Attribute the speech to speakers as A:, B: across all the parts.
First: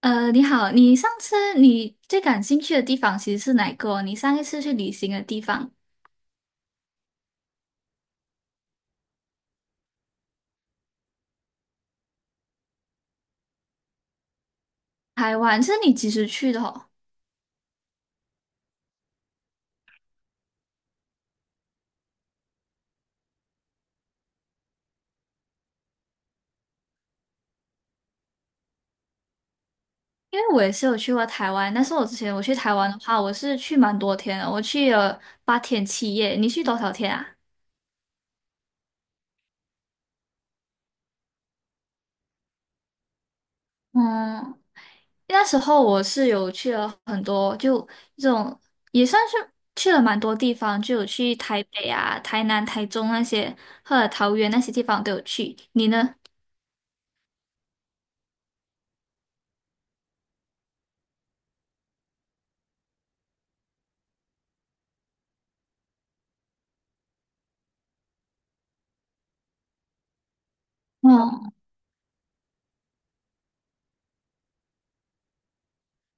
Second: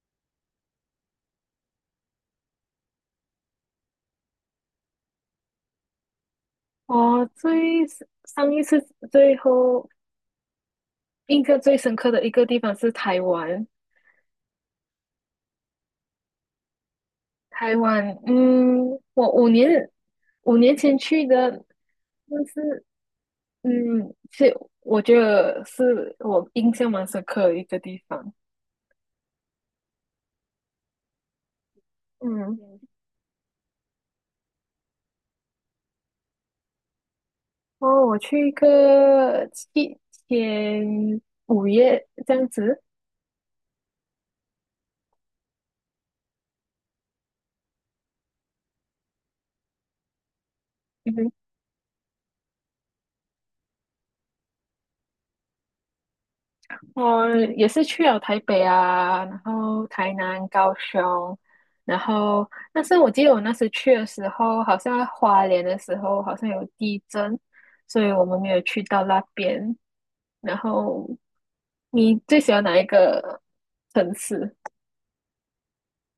A: 你好，你上次你最感兴趣的地方其实是哪个哦你上一次去旅行的地方，
B: 我最 s- 上一次最后印象最深刻的一个地方是台湾。
A: 台湾，是你几时去的哦？
B: 台湾，我五年前去的。但是嗯，是我觉得是我印象蛮深刻的一个地方。
A: 因为我也是有去过台湾，但是我之前我去
B: 嗯，
A: 台湾的话，我是去蛮多天的，我去了八天七夜。你去多少天啊？
B: 哦，我去一个7天，5月这样子。
A: 嗯，那时候我是有去了很多，就这种也算是去了蛮多地方，就有去台北啊、台南、台中那些，或者桃园那些地方都有去。你呢？
B: 我也是去了台北啊，然后台南、高雄。然后但是我记得我那时去的时候，好像花莲的时候好像有地震，所以我们没有去到那边。然后
A: 嗯。
B: 你最喜欢哪一个城市？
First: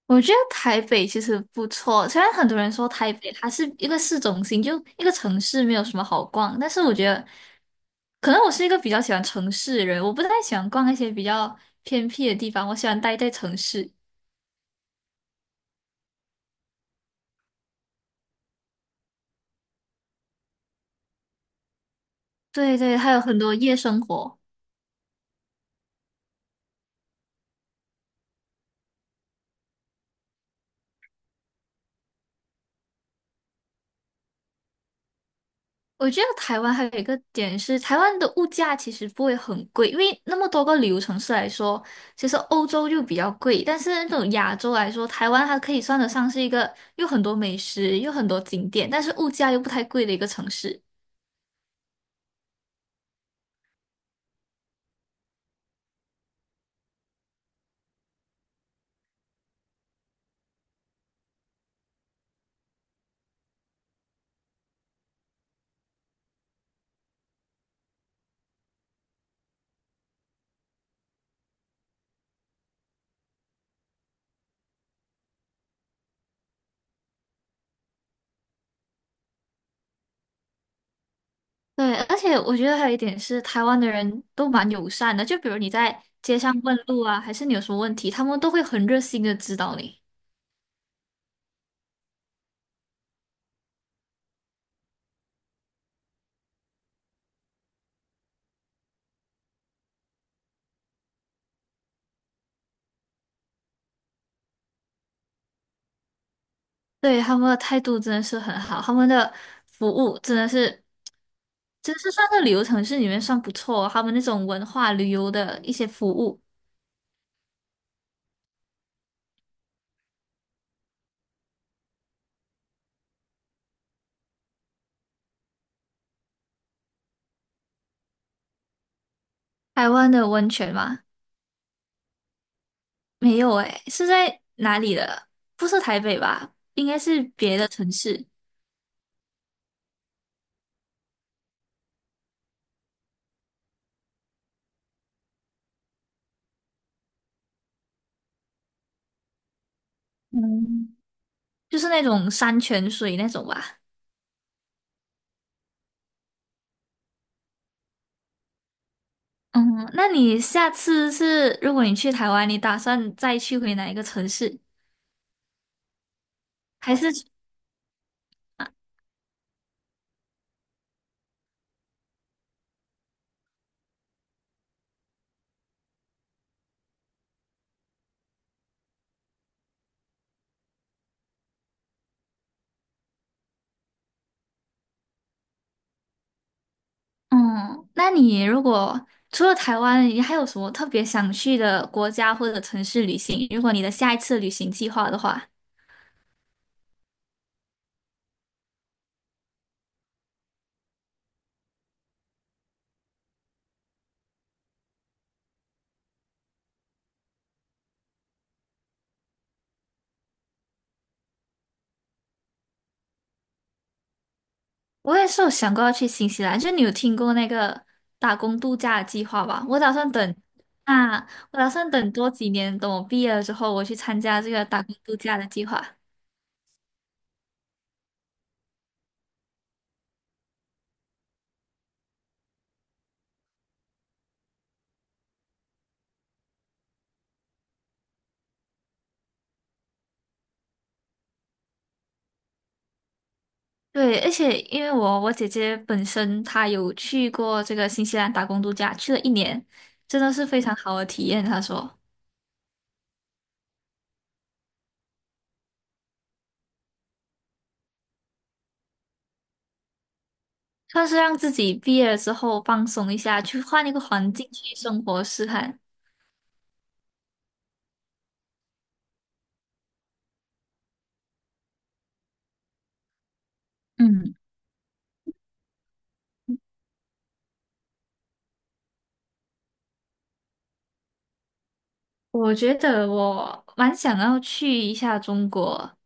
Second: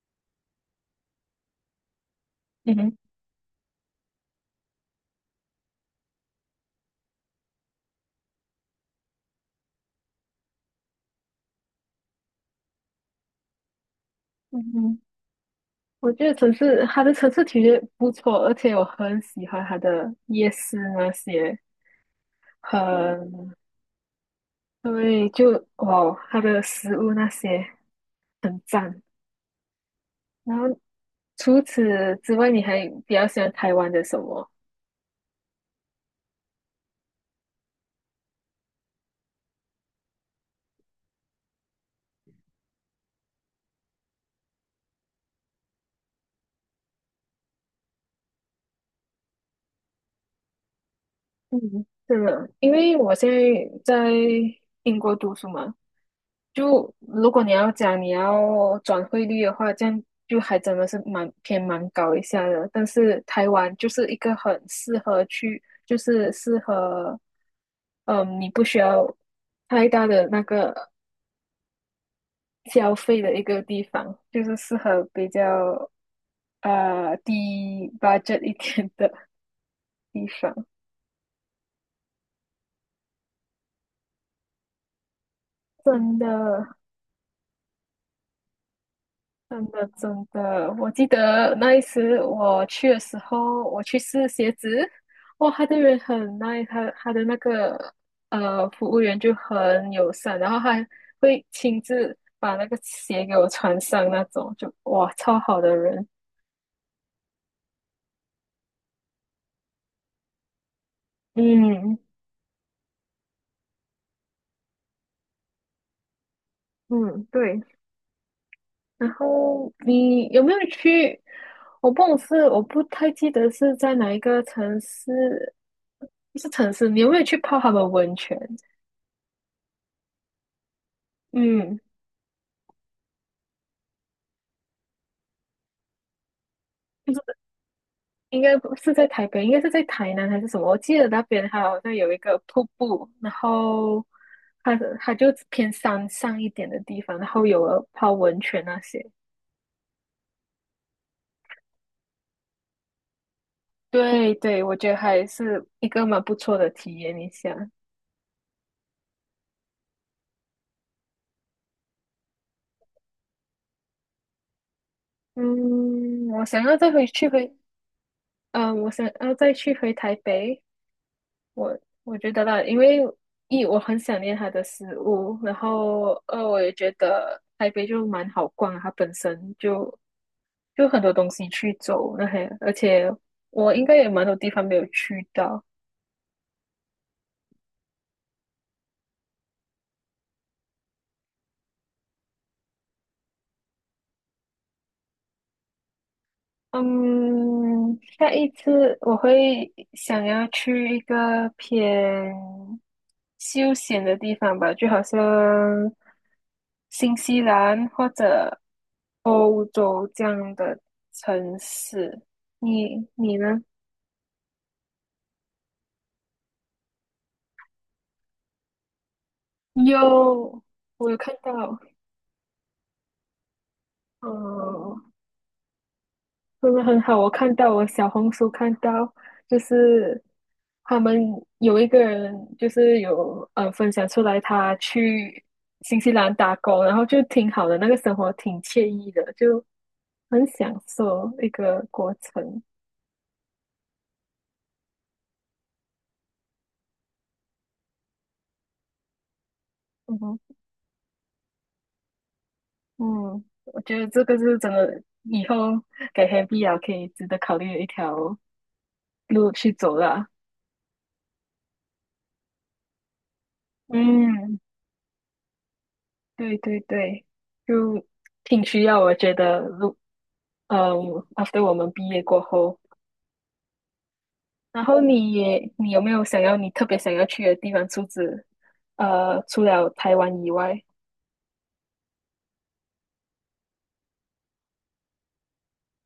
A: 我觉得台北其实不错，虽然很多人
B: 嗯
A: 说
B: 哼。
A: 台北它是一个市中心，就一个城市没有什么好逛，但是我觉得，可能我是一个比较喜欢城市的人，我不太喜欢逛那些比较偏僻的地方，我喜欢待在城市。
B: 嗯哼，我觉得城市它的城市体验不错，而且我很喜欢它的夜市那些。
A: 对对，还有很
B: 很
A: 多夜生活。
B: 对，就哦，它的食物那些很赞。然后除此之外，你还比较喜欢台湾的什么？
A: 我觉得台湾还有一个点是，台湾的物价其实不会很贵，因为那么多个旅游城市来说，其实欧洲就比较贵，但是那种亚洲来说，台湾它可以算得上是一个有很多美食、有很多景点，但是物价又不太贵的一个城市。
B: 嗯，是的，因为我现在在英国读书嘛。就如果你要讲你要转汇率的话，这样就还真的是蛮偏蛮高一下的。但是台湾就是一个很适合去，就是适合，你不需要太大的那个消费的一个地方，就是适合比较低 budget 一点的地方。
A: 对，而且我觉得还有一点是，台湾的人都蛮友善的，就比如你在
B: 真
A: 街上
B: 的，
A: 问路啊，还是你有什么问题，他们都会很热心的指
B: 真
A: 导
B: 的，
A: 你。
B: 真的，我记得那一次我去的时候，我去试鞋子，哇，他的人很 nice。他的那个服务员就很友善，然后还会亲自把那个鞋给我穿上那种，就哇，超好的人。
A: 对，他们的态度真的是很好，他们的服务真的是。真
B: 嗯
A: 是算在旅游城市里面算不错哦他们那种文化旅游的一些服务。
B: 嗯，对，然后你有没有去？我不懂是我不太记得是在哪一个城市，不是城市。你有没有去泡他们温泉？
A: 台湾的温泉吗？
B: 嗯，
A: 没有诶，是在哪里的？不是台北吧？应该
B: 就
A: 是
B: 是
A: 别的城市，
B: 应该不是在台北，应该是在台南还是什么？我记得那边它好像有一个瀑布，然后它就偏山上一点的地方，然后有了泡温泉那些。
A: 嗯，就是那种山泉水那种吧。
B: 对对，我觉得还是一个蛮不错的体验一下。
A: 嗯，那你下次是，如果你去台湾，你打算再去回哪一个城市？
B: 嗯，我想要再
A: 还是，
B: 回去回，我想要再去回台北。我我觉得啦，因为一我很想念他的食物，然后二我也觉得台北就蛮好逛啊，它本身就很多东西去走那些，而且我应该也蛮多地方没有去到。
A: 嗯，那你如果除了台湾，你还有什么特别想去的国家或者城市旅行？如果你的下一次旅行计划的话。
B: 嗯，下一次我会想要去一个偏休闲的地方吧，就好像新西兰或者欧洲这样的城市。你呢？
A: 我也是有想过要去新西兰，就你有听过那个打工度假的计划吧？我打算等
B: 有，我有
A: 啊，
B: 看
A: 我打
B: 到。
A: 算等多几年，等我毕业了之后，我去参加这个打工
B: 哦、
A: 度假的计划。
B: 真的很好，我看到我小红书看到，就是他们有一个人就是有分享出来，他去新西兰打工，然后就挺好的，那个生活挺惬意的，就很享受一个过程。
A: 对，而且因为我姐姐本身她有去过这个新西兰打工度假，去了一年，
B: 嗯
A: 真的
B: 哼。
A: 是非常好的体验。她说，
B: 嗯，我觉得这个是真的，以后给 Happy 啊可以值得考虑的一条路去走了。
A: 算是让自己毕业了之后放松一下，去换一个环境
B: 嗯，
A: 去生活试看。
B: 对对对，就挺需要，我觉得，路。嗯 after 我们毕业过后，
A: 嗯。
B: 然后你有没有想要你特别想要去的地方？除此除了台湾以外，
A: 我觉得我蛮想要去一下中国，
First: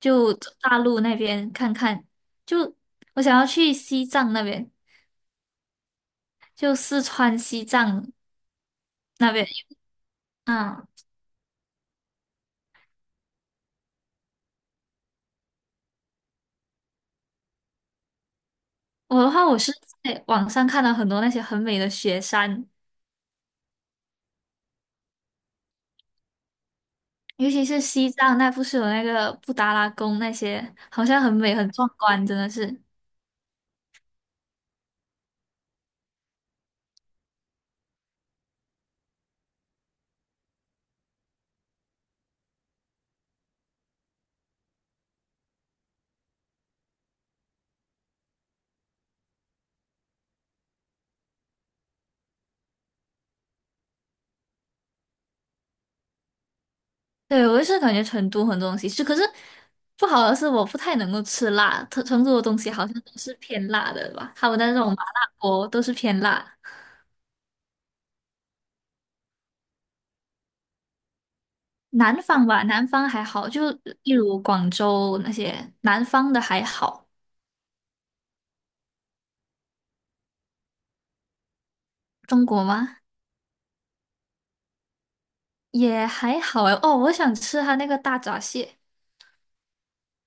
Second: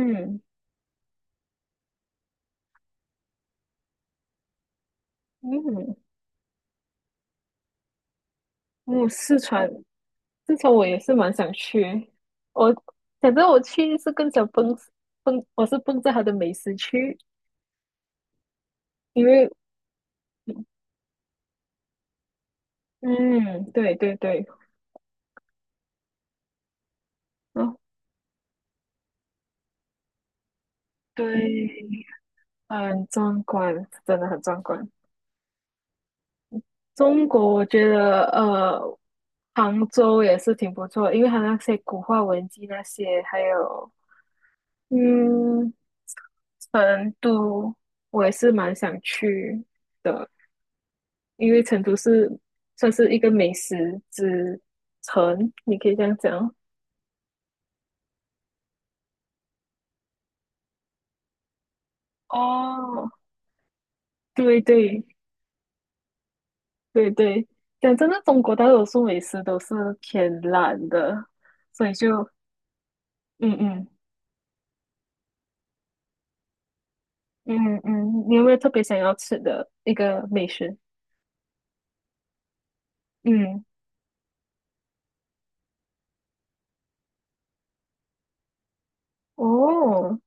A: 就大陆那边看看。就我想要去西藏那边，
B: 嗯，
A: 就四川西藏
B: 嗯，
A: 那
B: 四
A: 边。
B: 川，四川我
A: 嗯，
B: 也是蛮想去。我反正我去是更想奔，我是奔着它的美食去，
A: 我
B: 因
A: 的话，
B: 为
A: 我是在网上看到很多那些很美的雪山，
B: 嗯，对对对，
A: 尤其
B: 哦
A: 是西藏那，不是有那个布达拉宫那些，好像很美很壮
B: 对，
A: 观，真的是。
B: 很壮观，真的很壮观。中国我觉得杭州也是挺不错因为它那些古话文集那些，还有嗯，成都我也是蛮想去的，因为成都是算是一个美食之城，你可以这样讲。
A: 对，我也是感觉成都很多东西吃，可是不好的是我不太能够吃辣，成都的东西好像
B: 哦，
A: 都是偏辣的吧，他们
B: 对
A: 的那种麻
B: 对
A: 辣锅都是偏辣。
B: 对对，讲真的，中国大多数美食都是偏辣的，所以就
A: 南方吧，南方还好，
B: 嗯
A: 就
B: 嗯
A: 例如广州那些南方的还好，
B: 嗯嗯。嗯嗯，你有没有特别想要吃的一个美食？
A: 中国吗？
B: 嗯，
A: 也还好哎。哦，我想吃它那个大闸蟹，
B: 哦，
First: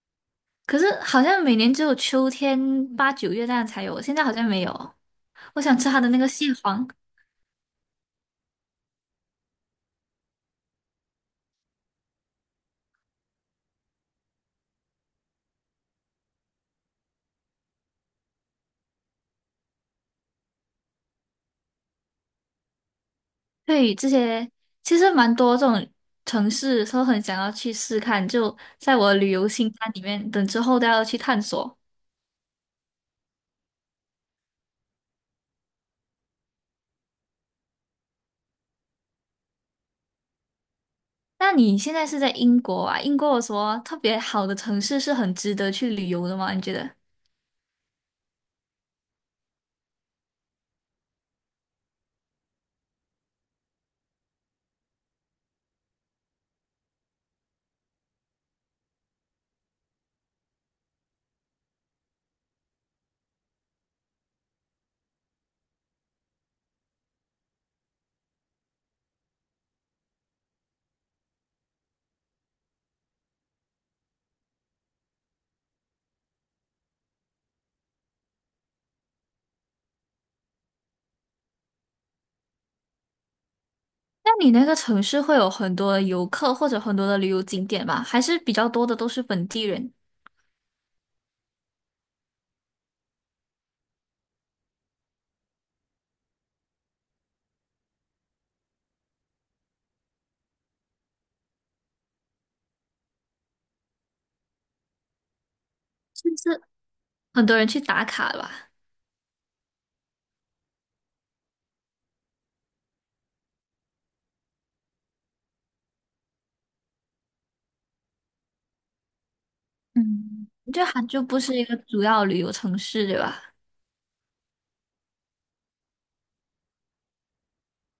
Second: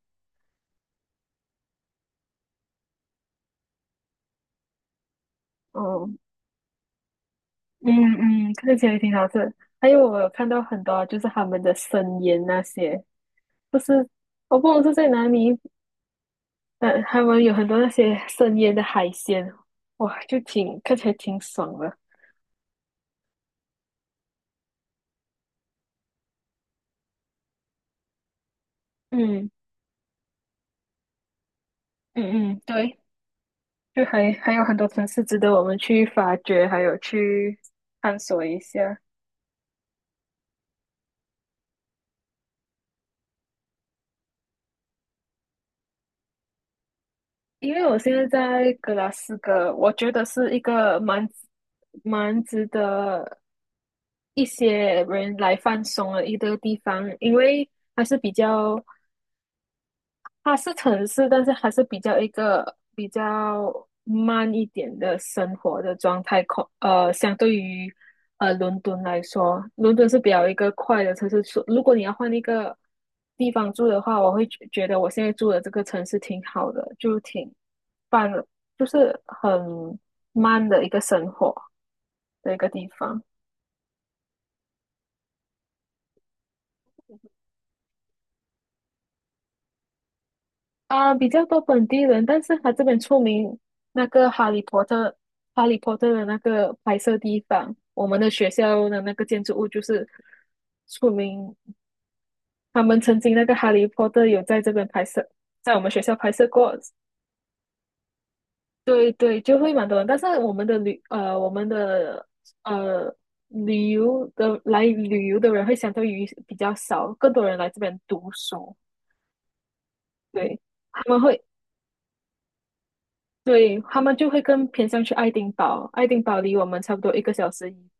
A: 可是好像每年只有秋天八九月那样才有，现在好像没有。我想吃它
B: 哦，
A: 的那个蟹黄。
B: 嗯嗯，看起来挺好吃。还有我有看到很多就是他们的生腌那些，不是，我不懂是在哪里，但他们有很多那些生腌的海鲜，哇，就挺看起来挺爽的。
A: 对，这些其实蛮多这种城市，都很想要去试看，就在我的旅游
B: 嗯
A: 清单里面，等之后都要去探索。
B: 嗯嗯，对，就还有很多城市值得我们去发掘，还有去探索一下。
A: 那你现在是在英国啊？英国有什么特别好的城市是很值得去旅游的吗？你觉得？
B: 因为我现在在格拉斯哥，我觉得是一个蛮值得一些人来放松的一个地方。因为还是比较，它是城市，但是还是比较一个比较慢一点的生活的状态。相对于伦敦来说，伦敦是比较一个快的城市。所如果你要换一个地方住的话，我会觉得我现在住的这个城市挺好的，就挺棒的，就是很慢的一个生活的一个地方。
A: 那你那个城市会有很多的游客或者很多的旅游景点吗？还是比较多的都是本地人，
B: 啊，比较多本地人，但是他这边出名那个《哈利波特》。《哈利波特》的那个拍摄地方，我们的学校的那个建筑物就是出名。他们曾经那个《哈利波特》有在这边拍摄，在我们学校拍摄过。
A: 很多人去打卡的吧？
B: 对对，就会蛮多人。但是我们的呃旅游的来旅游的人会相对于比较少，更多人来这边读书。
A: 嗯。
B: 对，
A: 就它
B: 他们
A: 就不
B: 会
A: 是一个主要旅游城市，对吧？
B: 对，他们就会更偏向去爱丁堡。爱丁堡离我们差不多一个小时以，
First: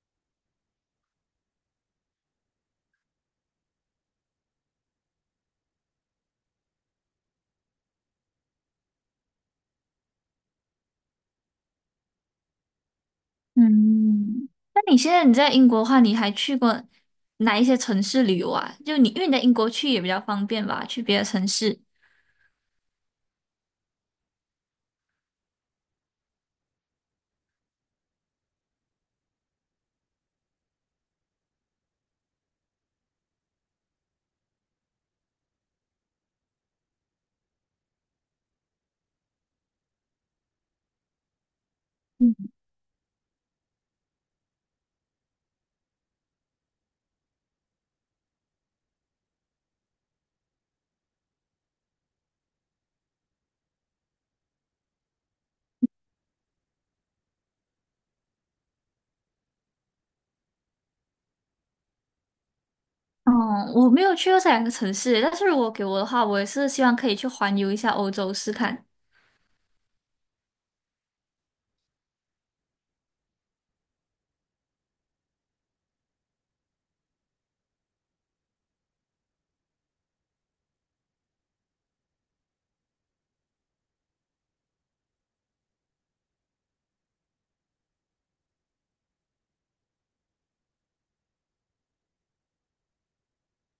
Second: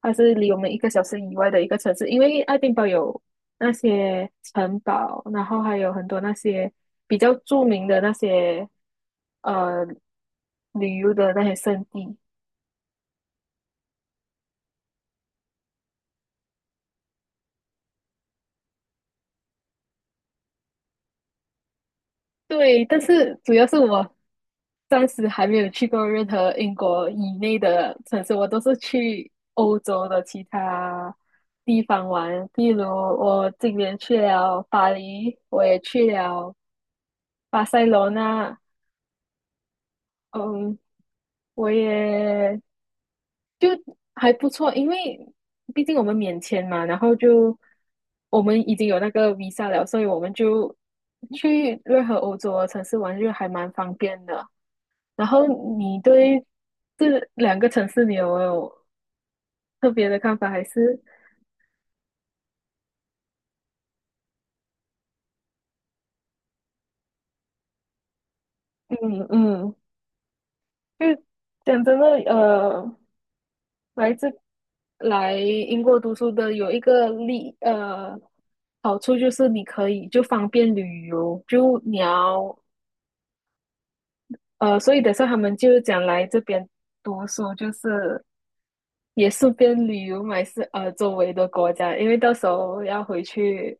B: 它是离我们一个小时以外的一个城市，因为爱丁堡有那些城堡，然后还有很多那些比较著名的那些呃旅游的那些胜地。
A: 嗯，那你现在你在英国的话，你还去过哪一些城市旅游啊？就你，因为你在英国去也比较方便吧，去别的城市。
B: 对，但是主要是我暂时还没有去过任何英国以内的城市，我都是去欧洲的其他地方玩。比如我今年去了巴黎，我也去了巴塞罗那。嗯，我也就还不错，因为毕竟我们免签嘛，然后就我们已经有那个 visa 了，所以我们就去任何欧洲的城市玩就还蛮方便的。然后你对这两个城市，你有没有特别的看法？还是
A: 哦，我没有去过这两个城市，但是如果给我的话，我也是希望可以去环游一下欧洲试看。
B: 嗯嗯，就讲真的，来自来英国读书的有一个好处就是你可以就方便旅游，就你要所以等下他们就讲来这边读书，就是也是边旅游买是周围的国家，因为到时候要回去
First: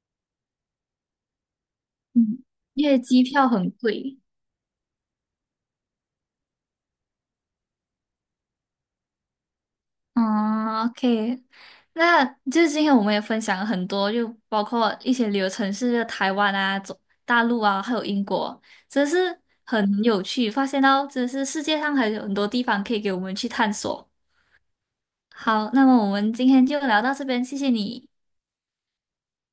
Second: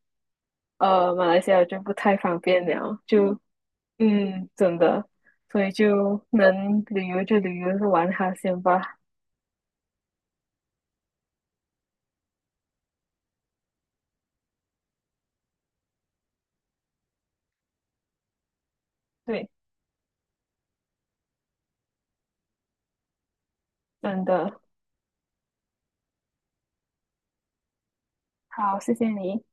B: 马来西亚就不太方
A: 嗯，
B: 便
A: 因
B: 了，
A: 为机
B: 就
A: 票很贵。
B: 嗯真的，所以就能旅游就旅游，玩哈先吧，
A: 嗯，OK，那就是今天我们也分享了很多，就包括一些旅游城市，就台湾啊、中大陆啊，还有英国，真是
B: 对，
A: 很有趣，发现到真是世界上还有很多地方可以给我们去探索。
B: 真的
A: 好，那么我们今天就聊到这边，谢谢你。
B: 好，谢谢你。